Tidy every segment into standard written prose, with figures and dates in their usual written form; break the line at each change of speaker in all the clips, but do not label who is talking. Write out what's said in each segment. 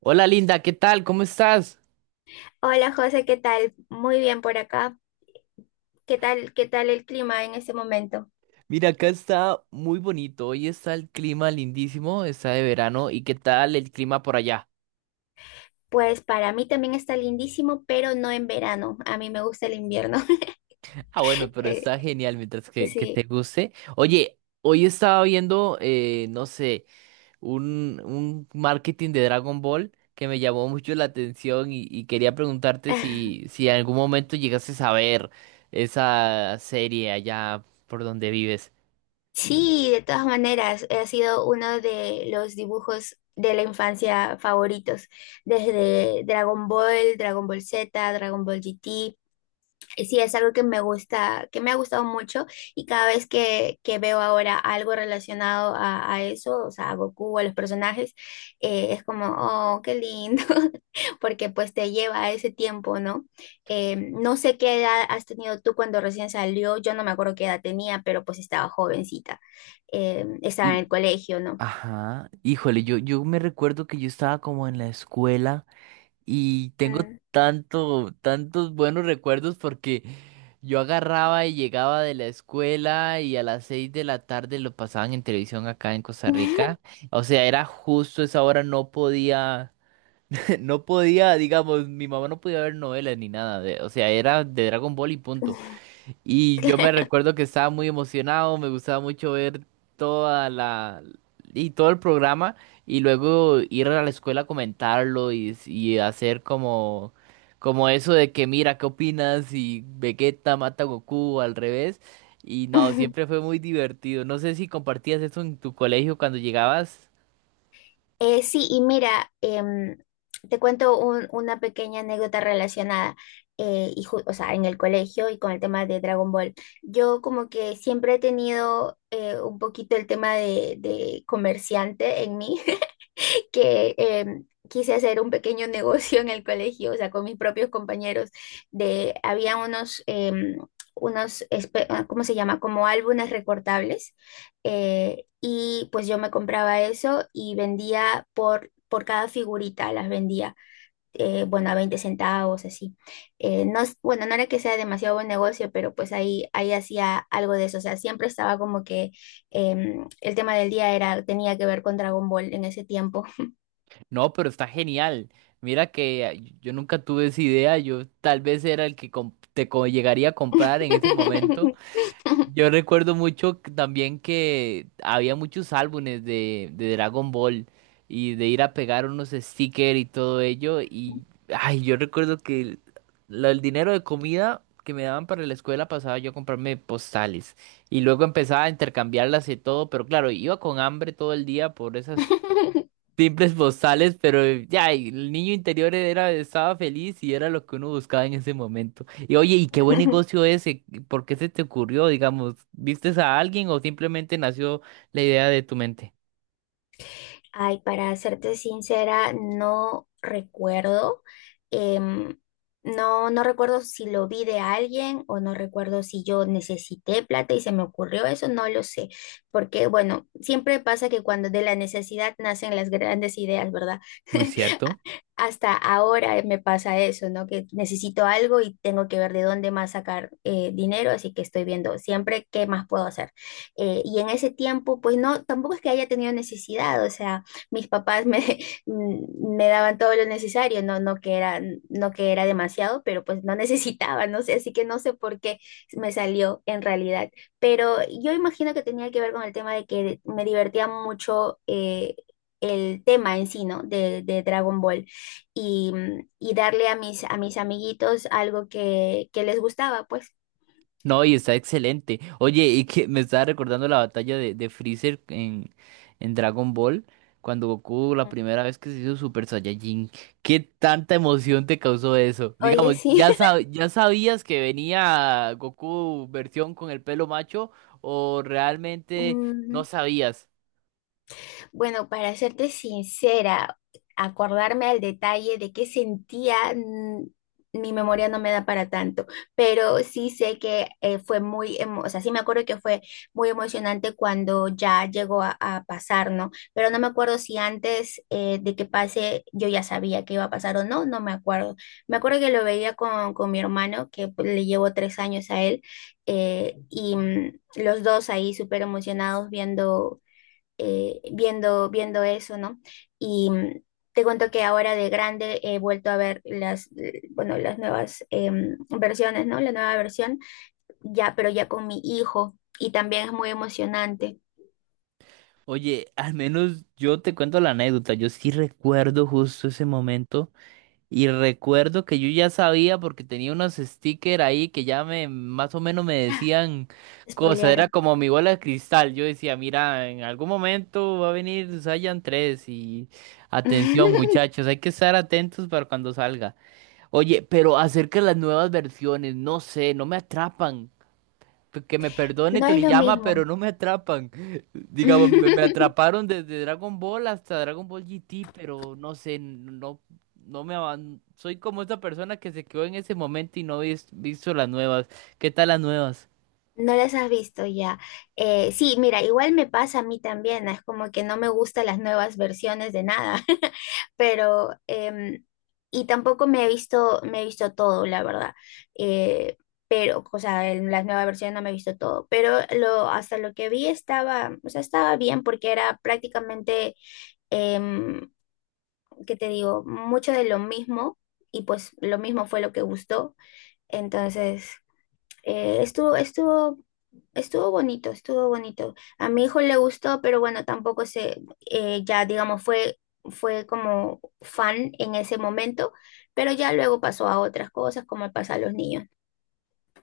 Hola Linda, ¿qué tal? ¿Cómo estás?
Hola José, ¿qué tal? Muy bien por acá. ¿Qué tal el clima en este momento?
Mira, acá está muy bonito. Hoy está el clima lindísimo, está de verano. ¿Y qué tal el clima por allá?
Pues para mí también está lindísimo, pero no en verano. A mí me gusta el invierno.
Ah, bueno, pero está genial mientras
Eh,
que te
sí.
guste. Oye, hoy estaba viendo, no sé, un marketing de Dragon Ball que me llamó mucho la atención y quería preguntarte si en algún momento llegases a ver esa serie allá por donde vives.
Sí, de todas maneras, ha sido uno de los dibujos de la infancia favoritos, desde Dragon Ball, Dragon Ball Z, Dragon Ball GT. Sí, es algo que me gusta, que me ha gustado mucho y cada vez que veo ahora algo relacionado a eso, o sea, a Goku, a los personajes, es como, oh, qué lindo, porque pues te lleva a ese tiempo, ¿no? No sé qué edad has tenido tú cuando recién salió, yo no me acuerdo qué edad tenía, pero pues estaba jovencita, estaba en el colegio, ¿no?
Ajá, híjole, yo me recuerdo que yo estaba como en la escuela y tengo tantos buenos recuerdos porque yo agarraba y llegaba de la escuela y a las seis de la tarde lo pasaban en televisión acá en Costa
Mm,
Rica. O sea, era justo esa hora, no podía, no podía, digamos, mi mamá no podía ver novelas ni nada o sea, era de Dragon Ball y punto. Y yo me
claro.
recuerdo que estaba muy emocionado, me gustaba mucho ver toda la y todo el programa y luego ir a la escuela a comentarlo y hacer como como eso de que mira, ¿qué opinas? Y Vegeta mata a Goku al revés. Y no, siempre fue muy divertido. No sé si compartías eso en tu colegio cuando llegabas.
Sí, y mira, te cuento una pequeña anécdota relacionada, y o sea, en el colegio y con el tema de Dragon Ball. Yo como que siempre he tenido un poquito el tema de comerciante en mí, que quise hacer un pequeño negocio en el colegio, o sea, con mis propios compañeros, había unos, ah, ¿cómo se llama? Como álbumes recortables, y pues yo me compraba eso y vendía por cada figurita, las vendía, bueno, a 20 centavos, así. No, bueno, no era que sea demasiado buen negocio, pero pues ahí hacía algo de eso, o sea, siempre estaba como que el tema del día era, tenía que ver con Dragon Ball en ese tiempo.
No, pero está genial. Mira que ah, yo nunca tuve esa idea. Yo tal vez era el que llegaría a comprar en ese momento. Yo recuerdo mucho también que había muchos álbumes de Dragon Ball y de ir a pegar unos stickers y todo ello. Y ay, yo recuerdo que el dinero de comida que me daban para la escuela pasaba yo a comprarme postales. Y luego empezaba a intercambiarlas y todo, pero claro, iba con hambre todo el día por esas simples postales, pero ya, el niño interior era, estaba feliz y era lo que uno buscaba en ese momento. Y oye, ¿y qué buen negocio ese? ¿Por qué se te ocurrió, digamos? ¿Vistes a alguien o simplemente nació la idea de tu mente?
Ay, para serte sincera, no recuerdo. em, no recuerdo si lo vi de alguien o no recuerdo si yo necesité plata y se me ocurrió eso, no lo sé. Porque, bueno, siempre pasa que cuando de la necesidad nacen las grandes ideas, ¿verdad?
Muy cierto.
Hasta ahora me pasa eso, ¿no? Que necesito algo y tengo que ver de dónde más sacar dinero, así que estoy viendo siempre qué más puedo hacer. Y en ese tiempo, pues no, tampoco es que haya tenido necesidad, o sea, mis papás me daban todo lo necesario, no, no que era demasiado, pero pues no necesitaba, no sé, así que no sé por qué me salió en realidad. Pero yo imagino que tenía que ver con el tema de que me divertía mucho. El tema en sí, ¿no? De Dragon Ball y darle a mis amiguitos algo que les gustaba, pues.
No, y está excelente. Oye, y que me estaba recordando la batalla de Freezer en Dragon Ball, cuando Goku la
Ujú.
primera vez que se hizo Super Saiyajin. ¿Qué tanta emoción te causó eso?
Oye,
Digamos,
sí.
ya sabías que venía Goku versión con el pelo macho o realmente no
Mm,
sabías.
Bueno, para serte sincera, acordarme al detalle de qué sentía, mi memoria no me da para tanto, pero sí sé que o sea, sí me acuerdo que fue muy emocionante cuando ya llegó a pasar, ¿no? Pero no me acuerdo si antes de que pase yo ya sabía que iba a pasar o no, no me acuerdo. Me acuerdo que lo veía con mi hermano, que pues, le llevo 3 años a él, y los dos ahí súper emocionados viendo eso, ¿no? Y te cuento que ahora de grande he vuelto a ver bueno, las nuevas versiones, ¿no? La nueva versión, ya, pero ya con mi hijo, y también es muy emocionante.
Oye, al menos yo te cuento la anécdota. Yo sí recuerdo justo ese momento. Y recuerdo que yo ya sabía porque tenía unos stickers ahí que ya me más o menos me decían cosas. Era
Spoilearon.
como mi bola de cristal. Yo decía, mira, en algún momento va a venir Saiyan 3 y atención muchachos, hay que estar atentos para cuando salga. Oye, pero acerca de las nuevas versiones, no sé, no me atrapan. Que me perdone
No es lo
Toriyama, pero
mismo.
no me atrapan. Digamos, me atraparon desde Dragon Ball hasta Dragon Ball GT, pero no sé, no, soy como esa persona que se quedó en ese momento y no vis- visto las nuevas. ¿Qué tal las nuevas?
No las has visto ya. Sí, mira, igual me pasa a mí también, ¿no? Es como que no me gustan las nuevas versiones de nada, pero y tampoco me he visto todo, la verdad. Eh, pero, o sea, en las nuevas versiones no me he visto todo, pero hasta lo que vi o sea, estaba bien porque era prácticamente, em, ¿qué te digo? Mucho de lo mismo y pues lo mismo fue lo que gustó. Entonces, eh, estuvo, estuvo, estuvo bonito, estuvo bonito. A mi hijo le gustó, pero bueno, tampoco se, ya digamos, fue como fan en ese momento, pero ya luego pasó a otras cosas, como pasa a los niños.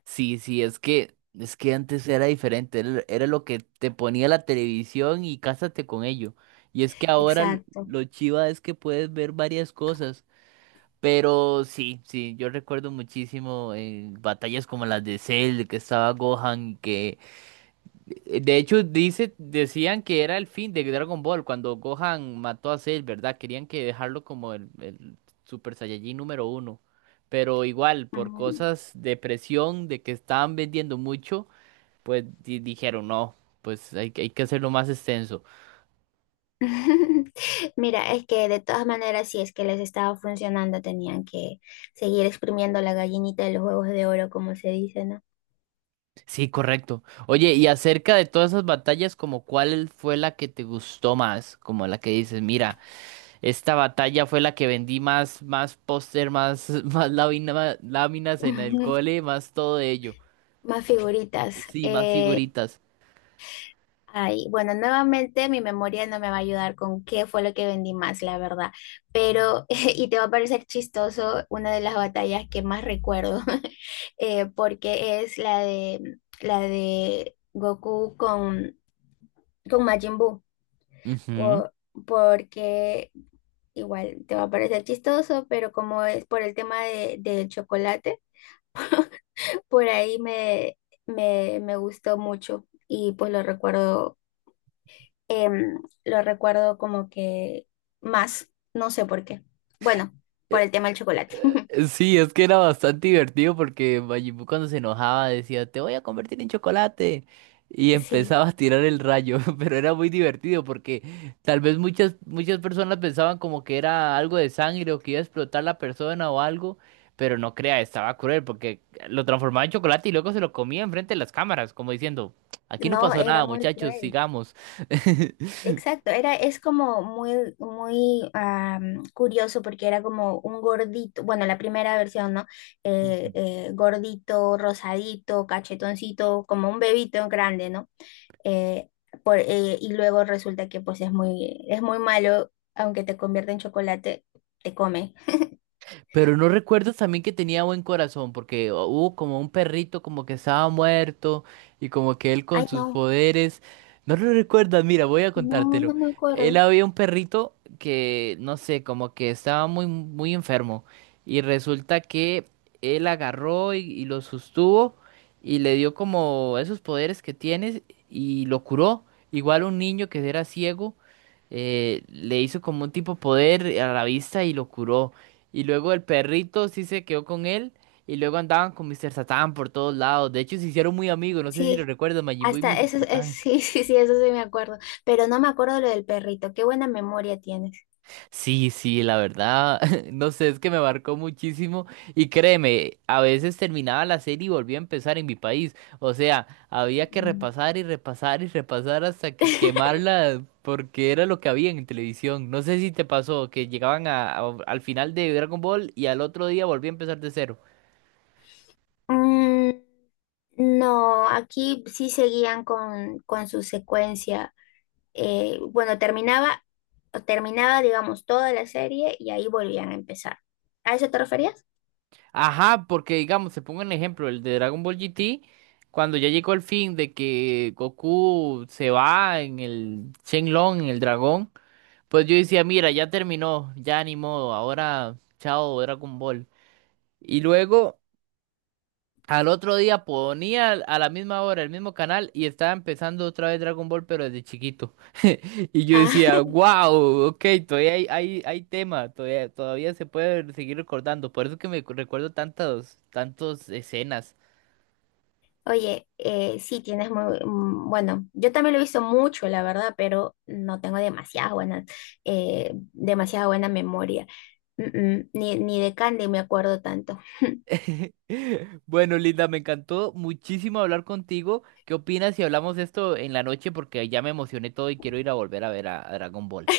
Sí, sí, es que antes era diferente, era lo que te ponía la televisión y cásate con ello. Y es que ahora
Exacto.
lo chiva es que puedes ver varias cosas. Pero sí, sí, yo recuerdo muchísimo batallas como las de Cell, que estaba Gohan, que de hecho decían que era el fin de Dragon Ball cuando Gohan mató a Cell, ¿verdad? Querían que dejarlo como el Super Saiyajin número uno. Pero igual, por
Mm.
cosas de presión, de que estaban vendiendo mucho, pues dijeron no, pues hay que hacerlo más extenso.
Mira, es que de todas maneras, si es que les estaba funcionando, tenían que seguir exprimiendo la gallinita de los huevos de oro, como se dice, ¿no?
Sí, correcto. Oye, y acerca de todas esas batallas, como cuál fue la que te gustó más, como la que dices, mira, esta batalla fue la que vendí más, más póster, más, más láminas en el cole, más todo ello.
Más figuritas.
Sí, más
Eh,
figuritas.
Ay, bueno, nuevamente mi memoria no me va a ayudar con qué fue lo que vendí más, la verdad. Pero, y te va a parecer chistoso, una de las batallas que más recuerdo, porque es la de Goku con Majin Buu.
Ujú.
Por- porque igual te va a parecer chistoso, pero como es por el tema del chocolate, por ahí me gustó mucho y pues lo recuerdo lo recuerdo como que más, no sé por qué. Bueno, por el tema del chocolate.
Sí, es que era bastante divertido porque Majin Buu cuando se enojaba decía, te voy a convertir en chocolate. Y
Sí,
empezaba a tirar el rayo, pero era muy divertido porque tal vez muchas personas pensaban como que era algo de sangre o que iba a explotar la persona o algo, pero no crea, estaba cruel porque lo transformaba en chocolate y luego se lo comía enfrente de las cámaras, como diciendo, aquí no
no,
pasó
era
nada,
muy
muchachos,
cruel.
sigamos.
Exacto, es como muy, muy curioso porque era como un gordito, bueno, la primera versión, ¿no? Eh, eh, gordito, rosadito, cachetoncito, como un bebito grande, ¿no? Eh, y luego resulta que pues es muy malo, aunque te convierte en chocolate, te come.
Pero no recuerdo también que tenía buen corazón, porque hubo como un perrito como que estaba muerto y como que él con
Ay,
sus
no.
poderes. No lo recuerdas, mira, voy a
No,
contártelo.
no me
Él
acuerdo.
había un perrito que, no sé, como que estaba muy enfermo. Y resulta que él agarró y lo sostuvo y le dio como esos poderes que tienes y lo curó. Igual un niño que era ciego, le hizo como un tipo poder a la vista y lo curó. Y luego el perrito sí se quedó con él. Y luego andaban con Mr. Satan por todos lados. De hecho, se hicieron muy amigos. No sé si lo
Sí,
recuerdas, Majin Buu y
hasta
Mr.
eso,
Satan.
sí, sí, sí, eso sí me acuerdo. Pero no me acuerdo lo del perrito. Qué buena memoria tienes.
Sí, sí, la verdad. No sé, es que me marcó muchísimo. Y créeme, a veces terminaba la serie y volvía a empezar en mi país. O sea, había que
Mm.
repasar y repasar y repasar hasta que quemarla. Porque era lo que había en televisión. No sé si te pasó que llegaban al final de Dragon Ball y al otro día volvía a empezar de cero.
Mm, no, aquí sí seguían con su secuencia. Bueno, terminaba, digamos, toda la serie y ahí volvían a empezar. ¿A eso te referías?
Ajá, porque digamos, se pongo un ejemplo, el de Dragon Ball GT, cuando ya llegó el fin de que Goku se va en el Shenlong, en el dragón, pues yo decía, mira, ya terminó, ya ni modo, ahora chao Dragon Ball. Y luego al otro día ponía a la misma hora el mismo canal y estaba empezando otra vez Dragon Ball, pero desde chiquito. Y yo
Ah,
decía, wow, ok, todavía hay tema, todavía se puede seguir recordando. Por eso que recuerdo tantas escenas.
Oye, sí, tienes bueno, yo también lo he visto mucho, la verdad, pero no tengo demasiada buena memoria. Ni de Candy me acuerdo tanto.
Bueno, Linda, me encantó muchísimo hablar contigo. ¿Qué opinas si hablamos esto en la noche? Porque ya me emocioné todo y quiero ir a volver a ver a Dragon Ball.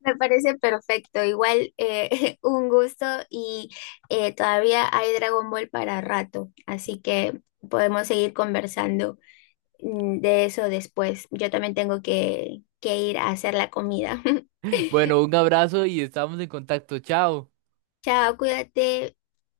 Me parece perfecto, igual un gusto y todavía hay Dragon Ball para rato, así que podemos seguir conversando de eso después. Yo también tengo que ir a hacer la comida.
Bueno, un abrazo y estamos en contacto. Chao.
Chao, cuídate.